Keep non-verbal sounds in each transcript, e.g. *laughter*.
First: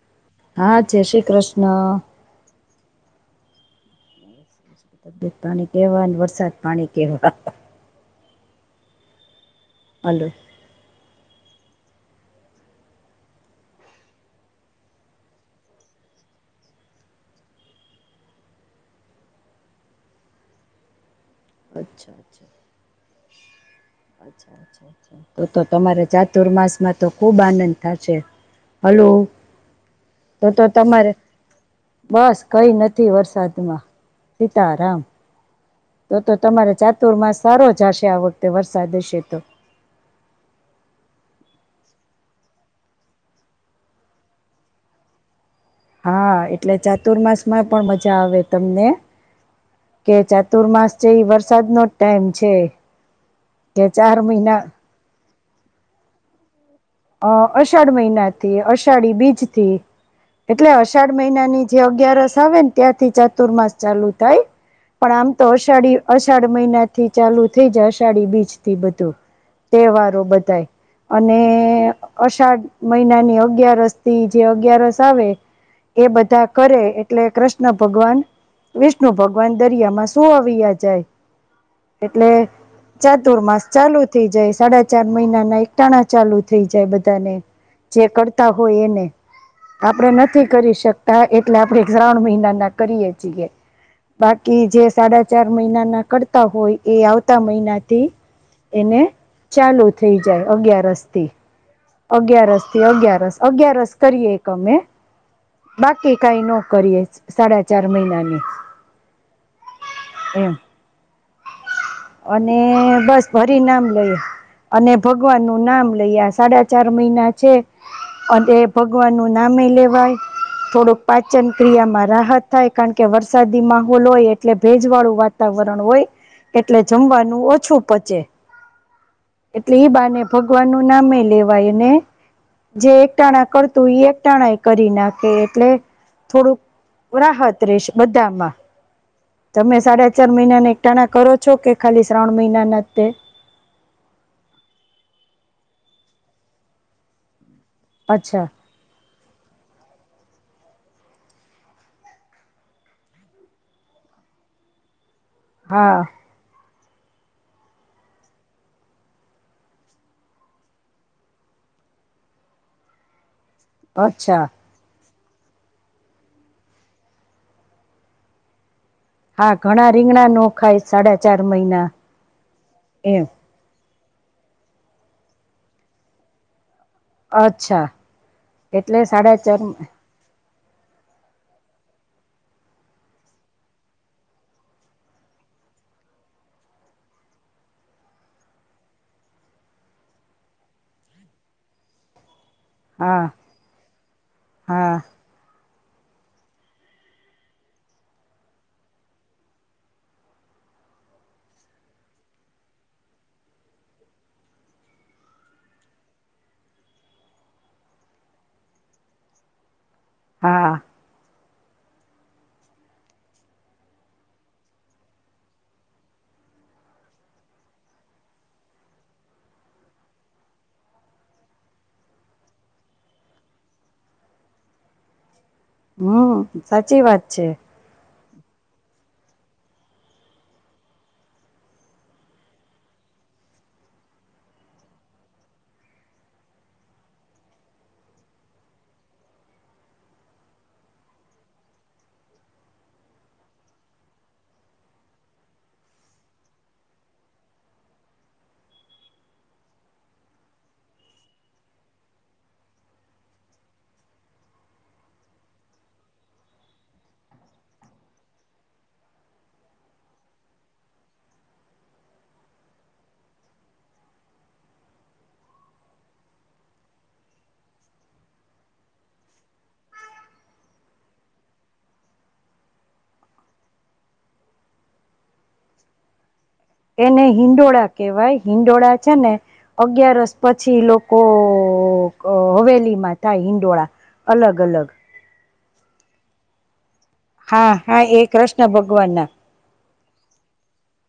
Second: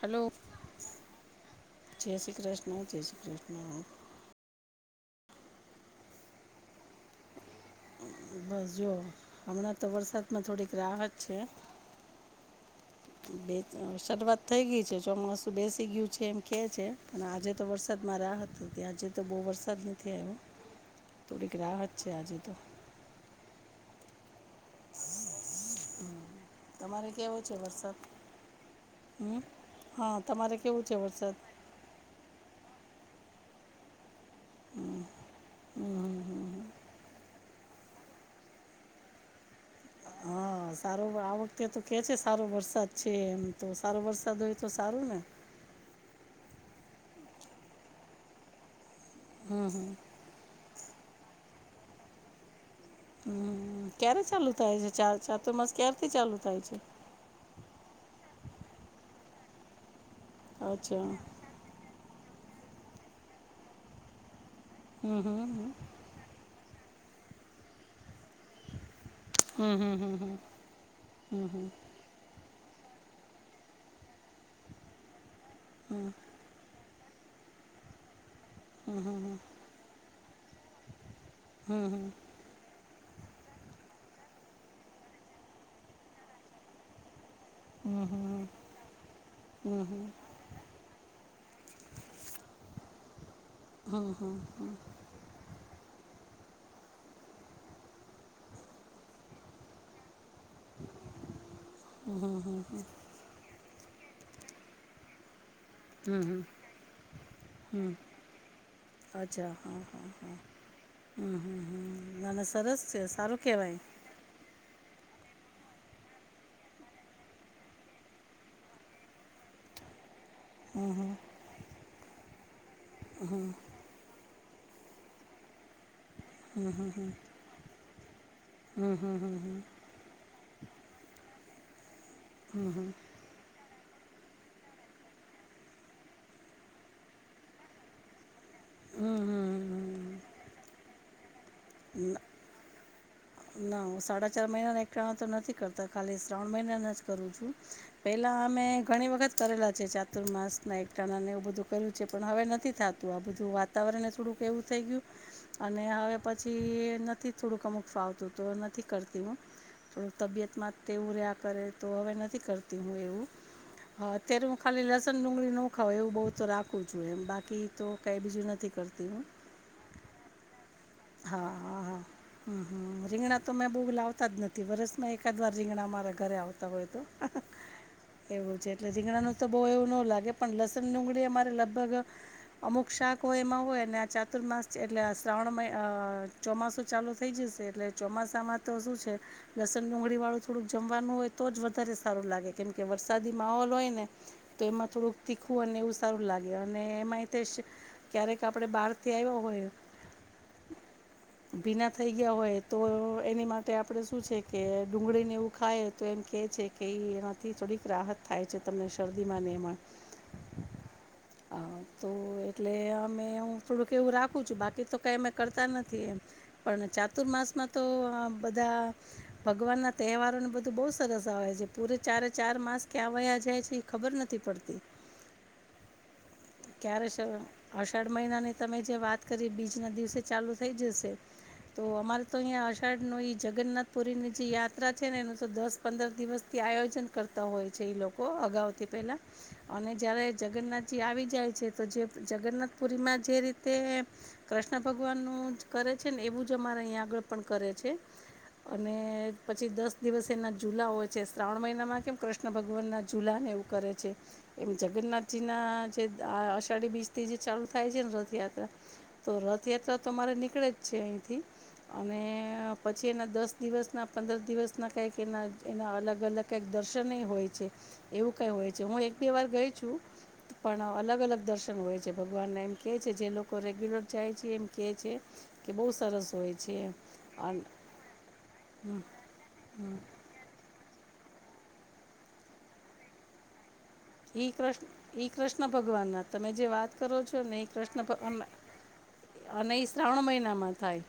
Hello હા જય શ્રી કૃષ્ણ જય શ્રી કૃષ્ણ જય શ્રી કૃષ્ણ તબિયત પાણી કેવા વરસાદ પાણી કેવા બસ જોુ હમણાં તો હલો વરસાદમાં થોડીક રાહત છે બે શરૂઆત થઈ ગઈ છે ચોમાસું બેસી ગયું છે એમ કે છે અને આજે તો વરસાદ મા આ હત ત્યા આજે તો બહુ વરસાદ નથી આવ્યો *inaudible* તોડી ગ રા છે અચ્છા આજે અચ્છા તો અચ્છા અચ્છા અચ્છા તો તો તમારા ચાતુર્માસ માં તો તમારે ખુબ કેવો છે આનંદ વરસાદ થશે હલો હમ હા તો તમારે તો કેવું છે તમારે વરસાદ બસ કઈ નથી અથી વરસાદમાં સીતારામ તો તો તમારે ચાતુર માં સારો જ હશે આ વખતે વરસાદ હશે તો હા સારો આ વખતે તો કે છે સારો વરસાદ છે એમ તો સારો વરસાદ હોય તો સારું ને હા એટલે ચાતુર્માસ માં પણ મજા આવે તમને કે ચાતુર્માસ છે એ વરસાદ નો જ ટાઈમ છે હમ કે ચાર ક્યારે ચાલુ મહિના થાય છે ચાતુર્માસ ક્ય્યારેથી ચાલુ થાય છે અ અષાઢ મહિનાથી અષાઢી બીજથી એટલે અચ્છા અષાઢ મહિના ની જે અગિયારસ આવે ને ત્યાંથી ચતુર્માસ ચાલુ થાય પણ આમ તો અષાઢી અષાઢ મહિના થી ચાલુ થઈ જાય અષાઢી બીચ થી બધું તહેવારો બધાય અને અષાઢ મહિના ની અગયારસ થી જે અગયારસ આવે એ બધા કરે એટલે કૃષ્ણ ભગવાન વિષ્ણુ ભગવાન દરિયામાં સુઆવ્યા જાય એટલે ચાતુર્માસ ચાલુ થઇ જાય સાડા ચાર મહિના ના એકટાણા ચાલુ થઇ જાય બધા ને જે કરતા હોય એને આપણેે નથી કરી શકતા એટલે આપણેે શ્રાવણ મહિના ના કરીએ બાકી જે સાડા ચાર મહિના ના કરતા હોય એ આવતા મહિનાથી એને ચાલુ થઈ જાય અગિયાર હતા અગ્યયારસ થી અગિયારસ અગિયારસ કરીએ એક અમે બાકી કઈ નો કરીએ સાડા ચાર મહિનાની અચ્છા હા હા હા એમ અને છે બસ સારું ફરી કહેવાય નામ લઈ અને ભગવાન નું નામ લઈ આશે સાડા ચાર મહિના છે અને ભગવાનનું નામે લેવાય થોડુંક પાચન ક્રિયામાં રાહત થાય કારણ કે વરસાદી માહોલ હોય એટલે ભેજ વાળું વાતાવરણ હોય એટલે જમવાનું ઓછું પચે હમ હમ હમ હ એટલે ઈ બાને ભગવાનનું નામેય લેવાય અને જે એક ટાણા કર તું એક ટાણાય કરી નાખે એટલે થોડુંક રાહત રહેશે બધામાં. હમ હમ તમે હમ હમ. સાડા ચાર મહિનાના એક ટાણા કરો છો કે ખાલી શ્રાવણ મહિનાના જ તે? ના હું સાડા ચાર મહિનાના એકઠાણા તો નથી કરતા ખાલી શ્રાવણ મહિનાના જ કરું છું. પેહલા અચ્છા અમે ઘણી વખત કરેલા છે. ચાતુર માસના એકઠાણા ને એવું બધું કર્યું છે પણ હવે નથી થાતું આ બધું વાતાવરણને થોડુંક એવું થઈ ગયું અને હા હવે પછી નથી થોડુંક અમુક ફાવ તો તો નથી કરતી હું થોડું તબિયતમાં તેવું રહ્યા કરે તો હવે નથી કરતી હું એવું. હા તેર અચ્છા હું ખાલી લસ સન ડુંગળી નો ખવાય એવું બહુ તો રાખવું જોઈએ એમ બાકી તો કાઈ બીજું નથી કરતી. હું હા ઘણા રીંગણાનો ખાય સાડા હા ચાર હા મહિના હા એમ. વતા જ નથી બરસમાં એકાદ વાર રીંગણા અમારા ઘરે આવ ત હોય તો અચ્છા એવું છે એટલે રીગણાનુ સાડા તો ચાર બહુ મ એવું નો લાગે. પણ લસણ ડુંગળી અમારે લગભગ અમુક શાક હોય એમાં હોય અને આ ચાતુર્માસ છે એટલે શ્રાવણ માસ હ ચોમાસું ચાલુ થઈ જશે એટલે ચોમાસામાં તો શું છે લસણ ડુંગળીવાળું થોડુંક જમવાનું હોય. તો જ વધારે સારું લાગે કેમ કે હા વરસાદી માહોલ હોય ને તો એમાં હા થોડુંક તીખું અને એવું સારું લાગે અને એમાંય તે ક્યારેક આપડે બહારથી આયવા હોય. હ ભીના થઈ ગયા હોય તો એની માટે આપણે શું છે કે ડુંગળીને એવું ખાય તો એમ કેય છે કે એનાથી થોડીક રાહત થાય છે તમને શરદીમાંને એમાં હા. હ તો એટલે અમે હું થોડુંક એવું રાખું છું બાકી તો કાઈ અ કરતા નથી એમ પણ ચાતુર્માસમાં તો બધા ભગવાનના તહેવાર ને બધું બહુ સરસ આવે છે પૂરે ચારે ચાર માસ ક્યાં વયા જાય છે ઈ ખબર નથી પડતી. હમ્મ સાચી ક્યારે શ વાત છે. અષાઢ મહિનાની તમે જે વાત કરી બીજના દિવસે ચાલુ થઈ જશે. તો અમારે તો અહીંયા અષાઢનુ ઈ જગન્નાથ પુરીની જે યાત્રા છે ને એનું તો દસ પંદર દિવસથી આયોજન કરતા હોય છે ઈ લોકો અગાઉથી પેલા અને જયારે જગન્નાથજી આવી જાય છે જે જગન્નાથ પુરીમાં જે રીતે કૃષ્ણ ભગવાનનું જ કરે છે ને એવું જ અમારે અહીંયા આગળ પણ કરે છે. અને પછી દસ દિવસ એના જુલા હોય છે શ્રાવણ મહિનામાં કેમ કૃષ્ણ ભગવાનના જુલા એવું કરે છે એમ જગન્નાથજીના જે આ અષાઢી બીજથી જે ચાલુ થાય છે ને રથયાત્રા તો રથયાત્રા તો મારે નીકળે જ છે અહીંથી અને પછી એના દસ દિવસના પંદર દિવસના કઈક એના એના અલગ-અલગ કાઈક દર્શનેય હોય છે એવું કઈ હોય છે હું એક પણ અલગ-અલગ દર્શન હોય છે ભગવાનના એમ કેય છે જે લોકો રેગ્યુલર જાય એમ કે છે કે બહુ સરસ છે એમ એને અન હિંડોળા કહેવાય હિંડોળા છે ને અગિયારસ પછી લોક કો હવેલીમાં થાય હિંડોળા. ઈ અલગ અલગ કૃષ્ણ ઈ કૃષ્ણ ભગવાનના તમે જે વાત કરો છોને ઈ હા હા કૃષ્ણ એ ભગવાન કૃષ્ણ ભગવાન ના અને ઈ શ્રાવણ મહિનામાં થાય.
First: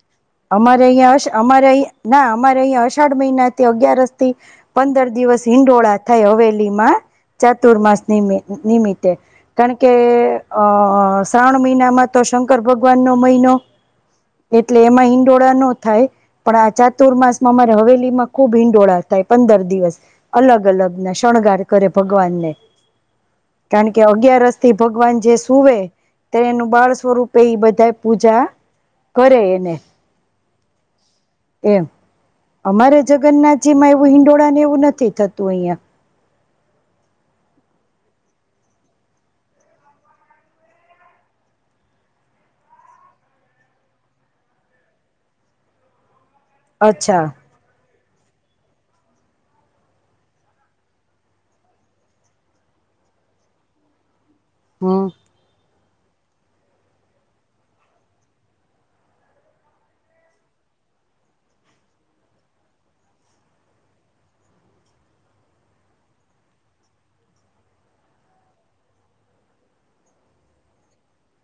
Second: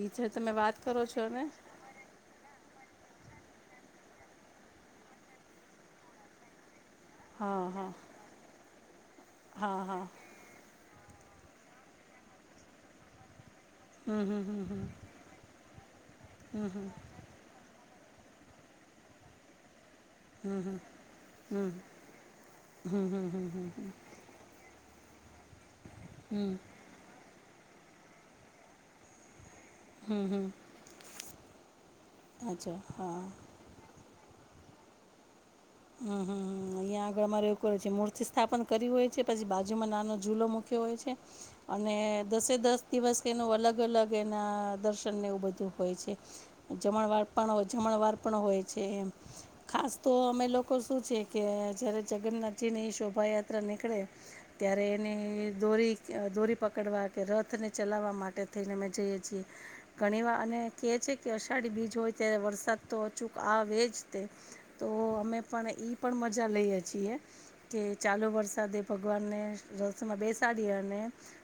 એ જે તમે વાત અમારે કરો છો અહીયાં ને અમારે અહીં ના અમારે અહીં અષાઢ મહિના અગિયારસથી પંદર દિવસ હિંડોળા થાય હવેલીમાં. હા હા ચાતુર્માસ નિમિત નિમિત્તે કારણ હા કે હા અ અ શ્રાવણ મહિનામાં તો શંકર ભગવાનનો મહિનો. હમ્મ હમ્મ હમ્મ હમ્મ. હંડોળા નો થાય પણ આ ચાતુર્માસમાં અમારે હવેલીમાં ખુબ હીંડોળા થાય પંદર દિવસ. અલગ અલગના શણગાર કરે ભગવાનને કારણ કે અગિયારસથી ભગવાન જે સુવે તે એનું બાળ સ્વરૂપ પ એ બધા પૂજા કરે એને હમ હમ એમ અમારે જગનાથજીમાં એવું હિંડોળા ને એવું નથી થતું તૂઈયાં અ્યાં આગળમાંવું છે મૂર્તિ સ્થાપન કરી હોય છે પછી બાજુમાં નાનો ઝૂલો મૂક્યો હોય છે અને દસે દસ દિવસ એનું અલગ અલગ એના દર્શનને એવું બધું હોય છે જમણ અચ્છા વાર પણ જમણ વાર પણ હોય છે ખાસ તો અમે લોકો શું છે કે જયારે જગનાથજી ની શોભાયાત્રા નીકળે ત્યારે હમ એને દોરી દોરી પકડવા કે રથને ચલાવવા માટે થઈને અં જઈએ છીએ ઘણીવાર અને કેચ કે અષાઢી બીજ હોય ત્યારે વરસાદ તો અચૂક આવે જ તે તો અમે પણ ઈ પણ મજા લઈએ છીએ કે ચાલુ વરસાદે ભગવાનને રસમાં બેસા અદ ઈઅર ને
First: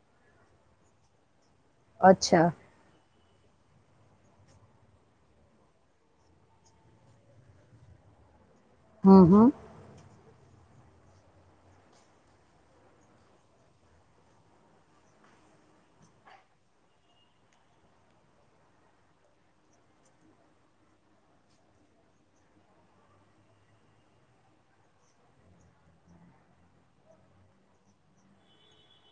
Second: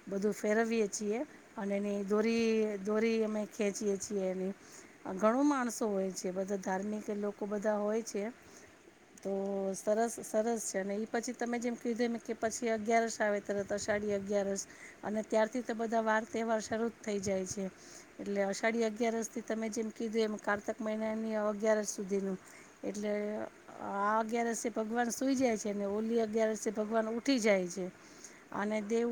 બધુ ફેરવી છીએ અને અચ્છા દોરી દરી અમે ખેંચીએ છીએ એ ઘણો માણસો હોય છે બધા ધાર્મિક લોકો બધા હોય છે હમ તો હમ સરસ સરસ છે અને એ પછી તમે જેમ કીધું એમ કે પછી અગિયારસ આવે તત અષાઢી અગિયારસ અને ત્યારથી તો બધા વાર તહેવાર શરૂ જ થઈ જાય છે એટલે અઢી અગિયારથી તમે જેમ કીધું કાર્તક મહિનાની અગયાર સુધીનું એટલે આ અગિયારષ ભગવાન સુઈ જાય છે ને ઓલી અગિયારષ ભગવાન ઊઠી જાય છે અને દેવ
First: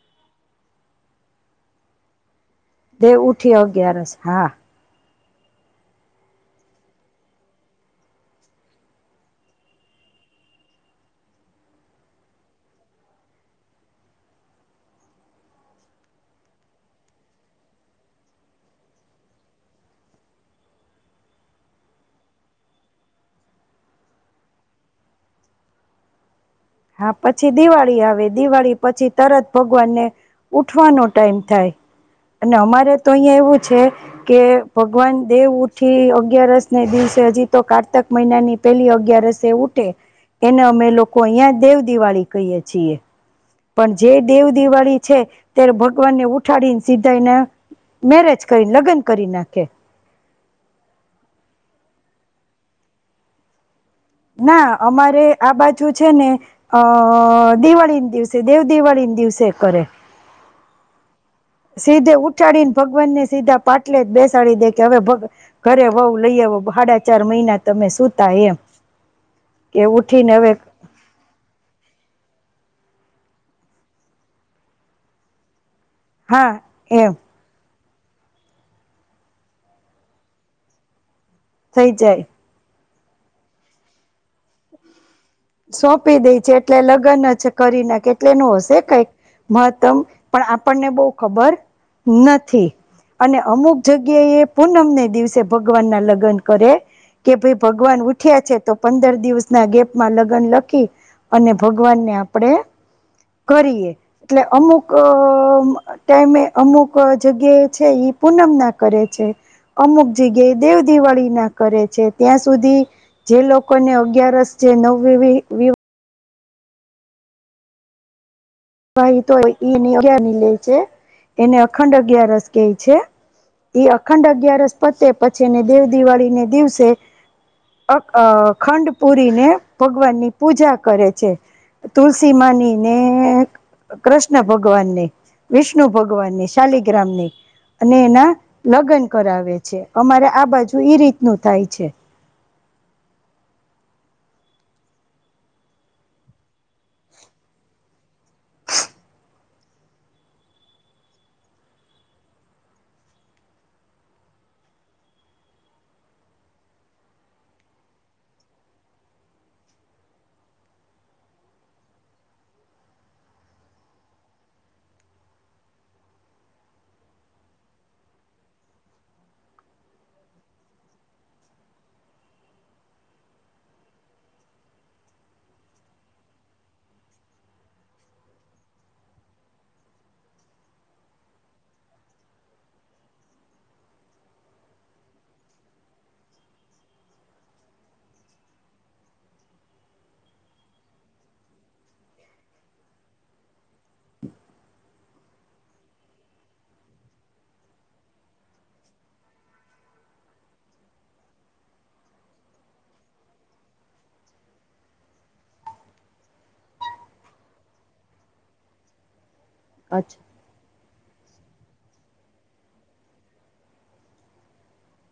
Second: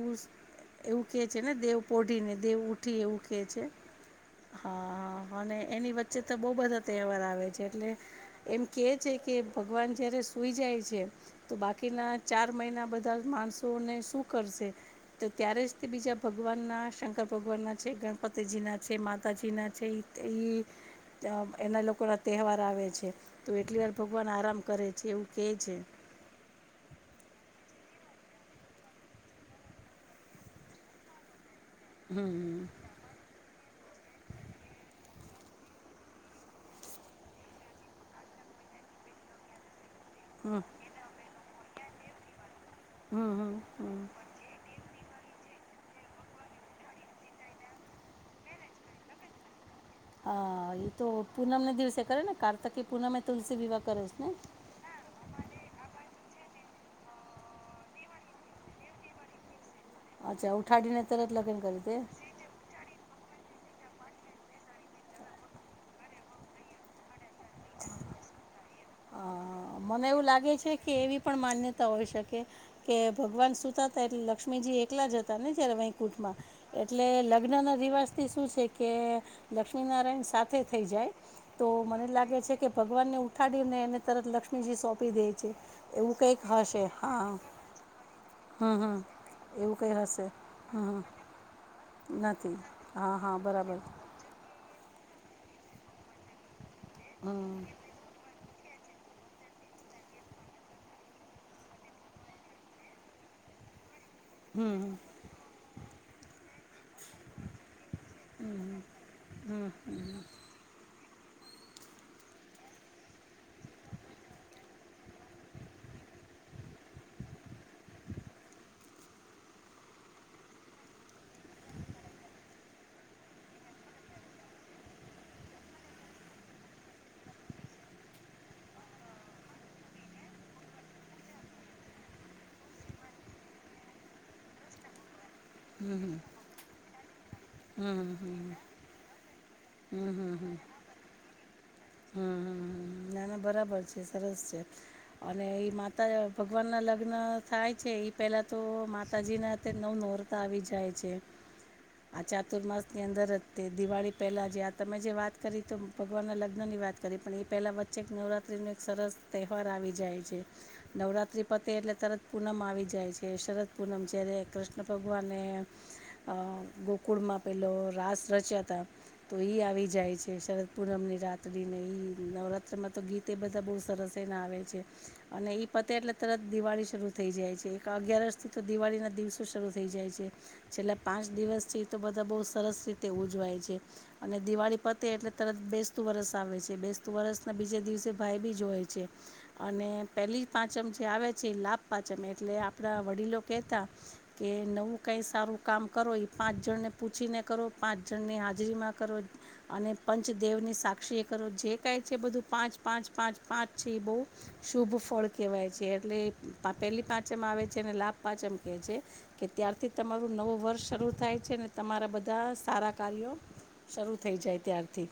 એવું કે છે ને દેવ પોઢીને દેવ ઉઊઠી દે એવું કહે ઉઠી છે અગિયારસ હા હા હા અને એની વચ્ચે તો બહુ બધા તહેવાર આવે છે એટલે એમ કે છે કે ભગવાન જ્યારે સુઈ જાય છે તો બાકીના ચાર મહિના બધા માણસોને શું કરશે છે તો ત્યારે જ તે બીજા ભગવાન ના શંકર ભગવાન ના છે ગણપતિજી ના છે માતાજી ના છે ઈ તેઈ અ એના લોકોના તહેવાર આવે છે. તો એટલી વાર વાન આરામ કરે છે, એવું કે છે. હા, પછી દિવાળી આવે દિવાળી પછી તરત ભગવાનને ઉઠવાનો ટાઈમ થાય અને હમ અમારે તો અહિયાં એવું છે કે ભગવાન દેવઉઠી અગિયારસને દિવસે હજી તો કારતક મહિનાની પેલી અગિયારસ એ ઉઠે હમ એને અમે લોકો અહિયા દેવદિવાળી કહીએ છીએ. હમ હમ પણ હમ જે દેવદિવાળી છે. ત્યારે ભગવાનને ઉઠાડીન સીધા એના મેરેજ કરીને લગ્ન કરી નાખે. હા, એ તો પૂનમને દિવસે કરે ને કારતકી પૂનમ એ તુલસી વિવાહ કરે છે ને ના, અમારે આ બાજુ છે ને અ દિવાળીને દિવસે દેવદિવાળીને દિવસે કરે. અચ્છા ઉઠાડીને તરત લગ્ન કરી દે સીધે ઉઠાડીને ભગવાનને સીધા પાટલે જ બેસાડી દે કે, હવે ભગ ઘરે વહું લઈ આવો સાડા ચાર મહિના તમે સુતા એમ. હ કે મને એવું ઉઠીને હવે લાગે છે, કે એવી પણ માન્યતા હોઈ શકે કે ભગવાન સુતાતા એટલે લક્ષ્મીજી એકલા જ હતા ને જ્યારે કુટમાં હા એટલે એમ લગ્ન રિવાસથી શું છે કે, લક્ષ્મીનારાયણ સાથે થઈ જાય તો થઈ મને જાય લાગે છે કે ભગવાનને ઉઠાડીને એને તરત લક્ષ્મીજી સોંપી દે છે એવું સોંપી દે કંઈક છે એટલે હશે લગ્ન હા જ કરીને કે એટલે એનું હશે હં હં કંઈક એવું કંઈ મહત્તમ હશે પણ આપણને હં બઉ ખબર હં નથી હા હા અને અમુક બરાબર જગ્યાએ પૂનમને દિવસે ભગવાનના લગ્ન કરે કે, હં ભાઈ ભગવાન ઉઠ્યા છે તો પંદર દિવસ ના ગેપમાં લગભગ ગન લખી અને ભગવાનને આપડે કરીએ. એટલે હં અમુક હં અ ટાઈમે અમુક ક જગ્યાએ છે ઈ પૂનમના કરે છે. અમુક જગ્યાએ દેવ દિવાળીના કરે છે. ત્યાં સુધી જે લોકોને અગિયારસ જે નવ વિવિ વિવિ હા ઈ તો એની અગિયારની લે છે એને અખંડ અગિયારસ કે છે. એ અખંડ અગિયારસ પતે પછી એને દેવદિવાળીને દિવસે અ અ ખંડ પૂરીને ભગવાન ની પૂજા કરે છે. તુલસીમાની ને કૃષ્ણ ભગવાનને વિષ્ણુ ભગવાનની શાલિગ્રામની હં અને હં એના હં લગ્ન કરાવે છે. છે. અમારે આ બાજુ ઈ રીતનું થાય છે. હમમમ *unintelligible* બરાબર છે. સરસ છે. અને એ માતા ભગવાનના લગ્ન થાય છે એ પહેલાં તો માતાજીના તે નવ નહોરતા આવી જાય છે. આ ચાતુર્માસની અંદર જ તે દિવાળી પહેલા જે આ તમે જે વાત કરી તો ભગવાનના લગ્ન ગનની વાત કરી પણ ઈ પહેલા વચ્ચે એક નવરાત્રીનો એક સરસ તહેવાર આવી જાય છે. નવરાત્રી પર તે એટલે તરત પૂનમ આવી જાય છે. શરદ પૂનમ જ્યારે કૃષ્ણ ભગવાને ગોકુળમાં પેલો રાસ રચ્યા હતા. તો એ આવી જાય છે. શરદ પૂનમની રાત *unintelligible* નવરાત્રમાં તો ગીતય બધા બહુ સરસ એના આવે છે. અને ઈ પતે એટલે તરત દિવાળી શરૂ થઈ જાય જાય છે. એક આ અગિયારસથી તો દિવાળીના દિવસો શરૂ થઈ જાય છે. છેલ્લા પાંચ દિવસ છે એતો બધા બ સરસ રીતે ઉજવાય છે. અને દિવાળી પતે એટલે તરત બેસતું વરસ આવે છે. બેસતું વર્ષના બીજે દિવસે ભાઈબીજ હોય છે અને પેલી પાંચમ જે આવે પછી લાભપાંચમ એટલે આપડા વડીલો કહેતા કે નવું કઈ સારું કામ કરો એ પાંચ જનને પૂછીને કરો. પાંચ જનની હાજરીમાં કરો. અને પંચદેવની સાક્ષી કરો જે ક છે બધું પાંચ પાંચ પાંચ પાંચ છે એ બહ શુભ ફળ કહેવાય છે એટલે પહેલી પાંચમ આવે છે અને લાભ પાંચમ કેહે છે કે ત્યારથી અચ્છા તમારું નવું વર્ષ શરૂ થાય છે ને તમારા બધા સારા કાર્યો શરૂ થઈ જાય ત્યારથી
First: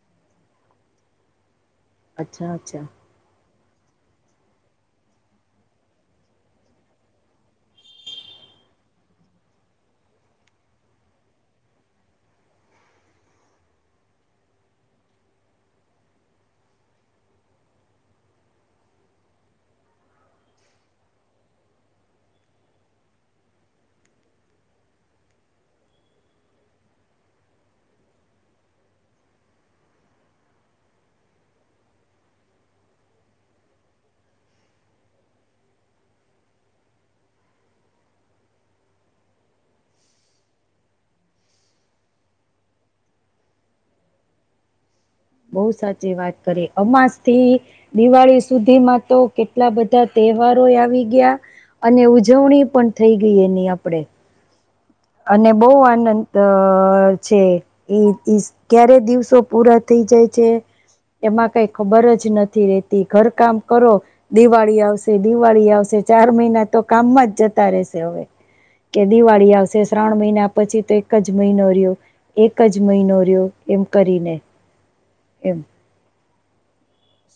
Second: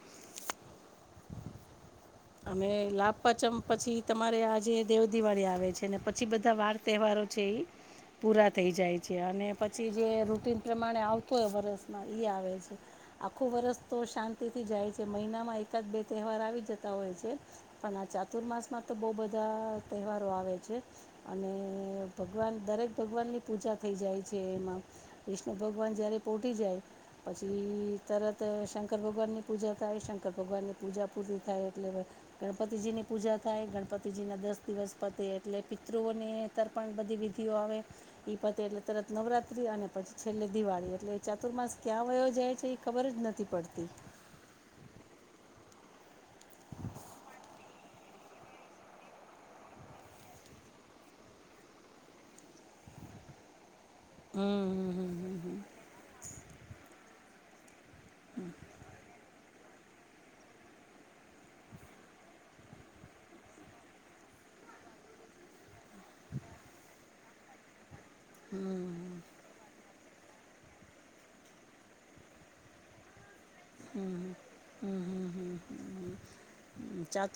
અચ્છા અમે અચ્છા લાભ પચમ પછી તમારે આજે દેવ દિવાળી આવે છે ને પછી બધા વાર તહેવારો છે એ પૂરા થઈ જાય છે અને પછી જે રૂટન પ્રમાણે આવતો હોય વરષમાં આવે છે આખું વરસ તો શાંતિ થી જાય છે. મહિનામાં એકાદ બે તહેવાર આવી જતા. હોય છે પણ આ ચાતુર્માસમાં તો બહુ બધા તહેવારો આવે છે અને ભગવાન દરેક ભગવાનની પૂજા થઈ જાય છે એમાં વિષ્ણુ ભગવાન જ્યારે પોટીી જાય પછી તરત શંકર ભગવાન ની પૂજા થાય શંકર ભગવાન ની પૂજા પૂરી થાય એટલે ગણપતિજીની પૂજા થાય ગણપતિજીના દસ દિવસ પતે એટલે પિતૃઓને તરક પણ બધી વિધિઓ આવે ઈ પતે એટલે તરત નવરાત્રી અને પછી છેલ્લે દિવાળી એટલે ચાતુર્માસ ક્યાં વયો જાય છે એ ખબર જ નથી પડતી *unintelligible* બહ સાચી વાત કરી અમાસ થી દિવાળી સુધીમાં તો કેટલા બધા તહેવાર આવી ગયા અને ઉજવણી પણ થઈ ગઈ એની આપે હમ હ અને બહ આનંદ છે ક્યારે દિવસો પૂરા થઇઈ જાય છે એમાં કઈ ખબર જ નથી રેતી ઘર કામ કરો દિવાળી આવશે દિવાળી આવશે ચાર મહિના તો કામમાં જતા રહેશે હવે કે દિવાળી આવશે શ્રાવણ મહિના પછી તો એક જ મહિનો રહ્યો એક જ મહિનો રહ્યો એમ કરીને હમ હમ હમ એમ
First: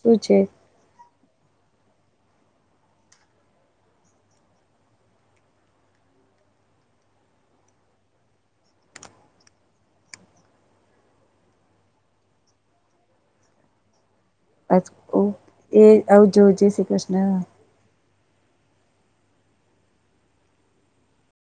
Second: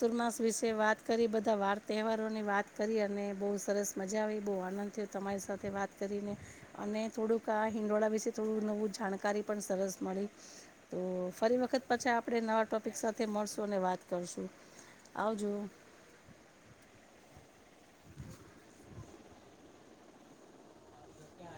શું છે વિશે વાત કરી બધા વાર તહેવાર ની વાત કરી અને બહુ સરસ મજા આવી બહુ આનંદ થયો તમારી સાથે વાત કરીને અને થોડુંક આ હિંડોળા વિશે થોડું નવું જાણકારી પણ સરસ મળી તો ફરી વખત પછી આપણે નવા ટોપિક સાથે મળશું અને વાત કરશું આવજો એ આવું જોવું જય શ્રી કૃષ્ણ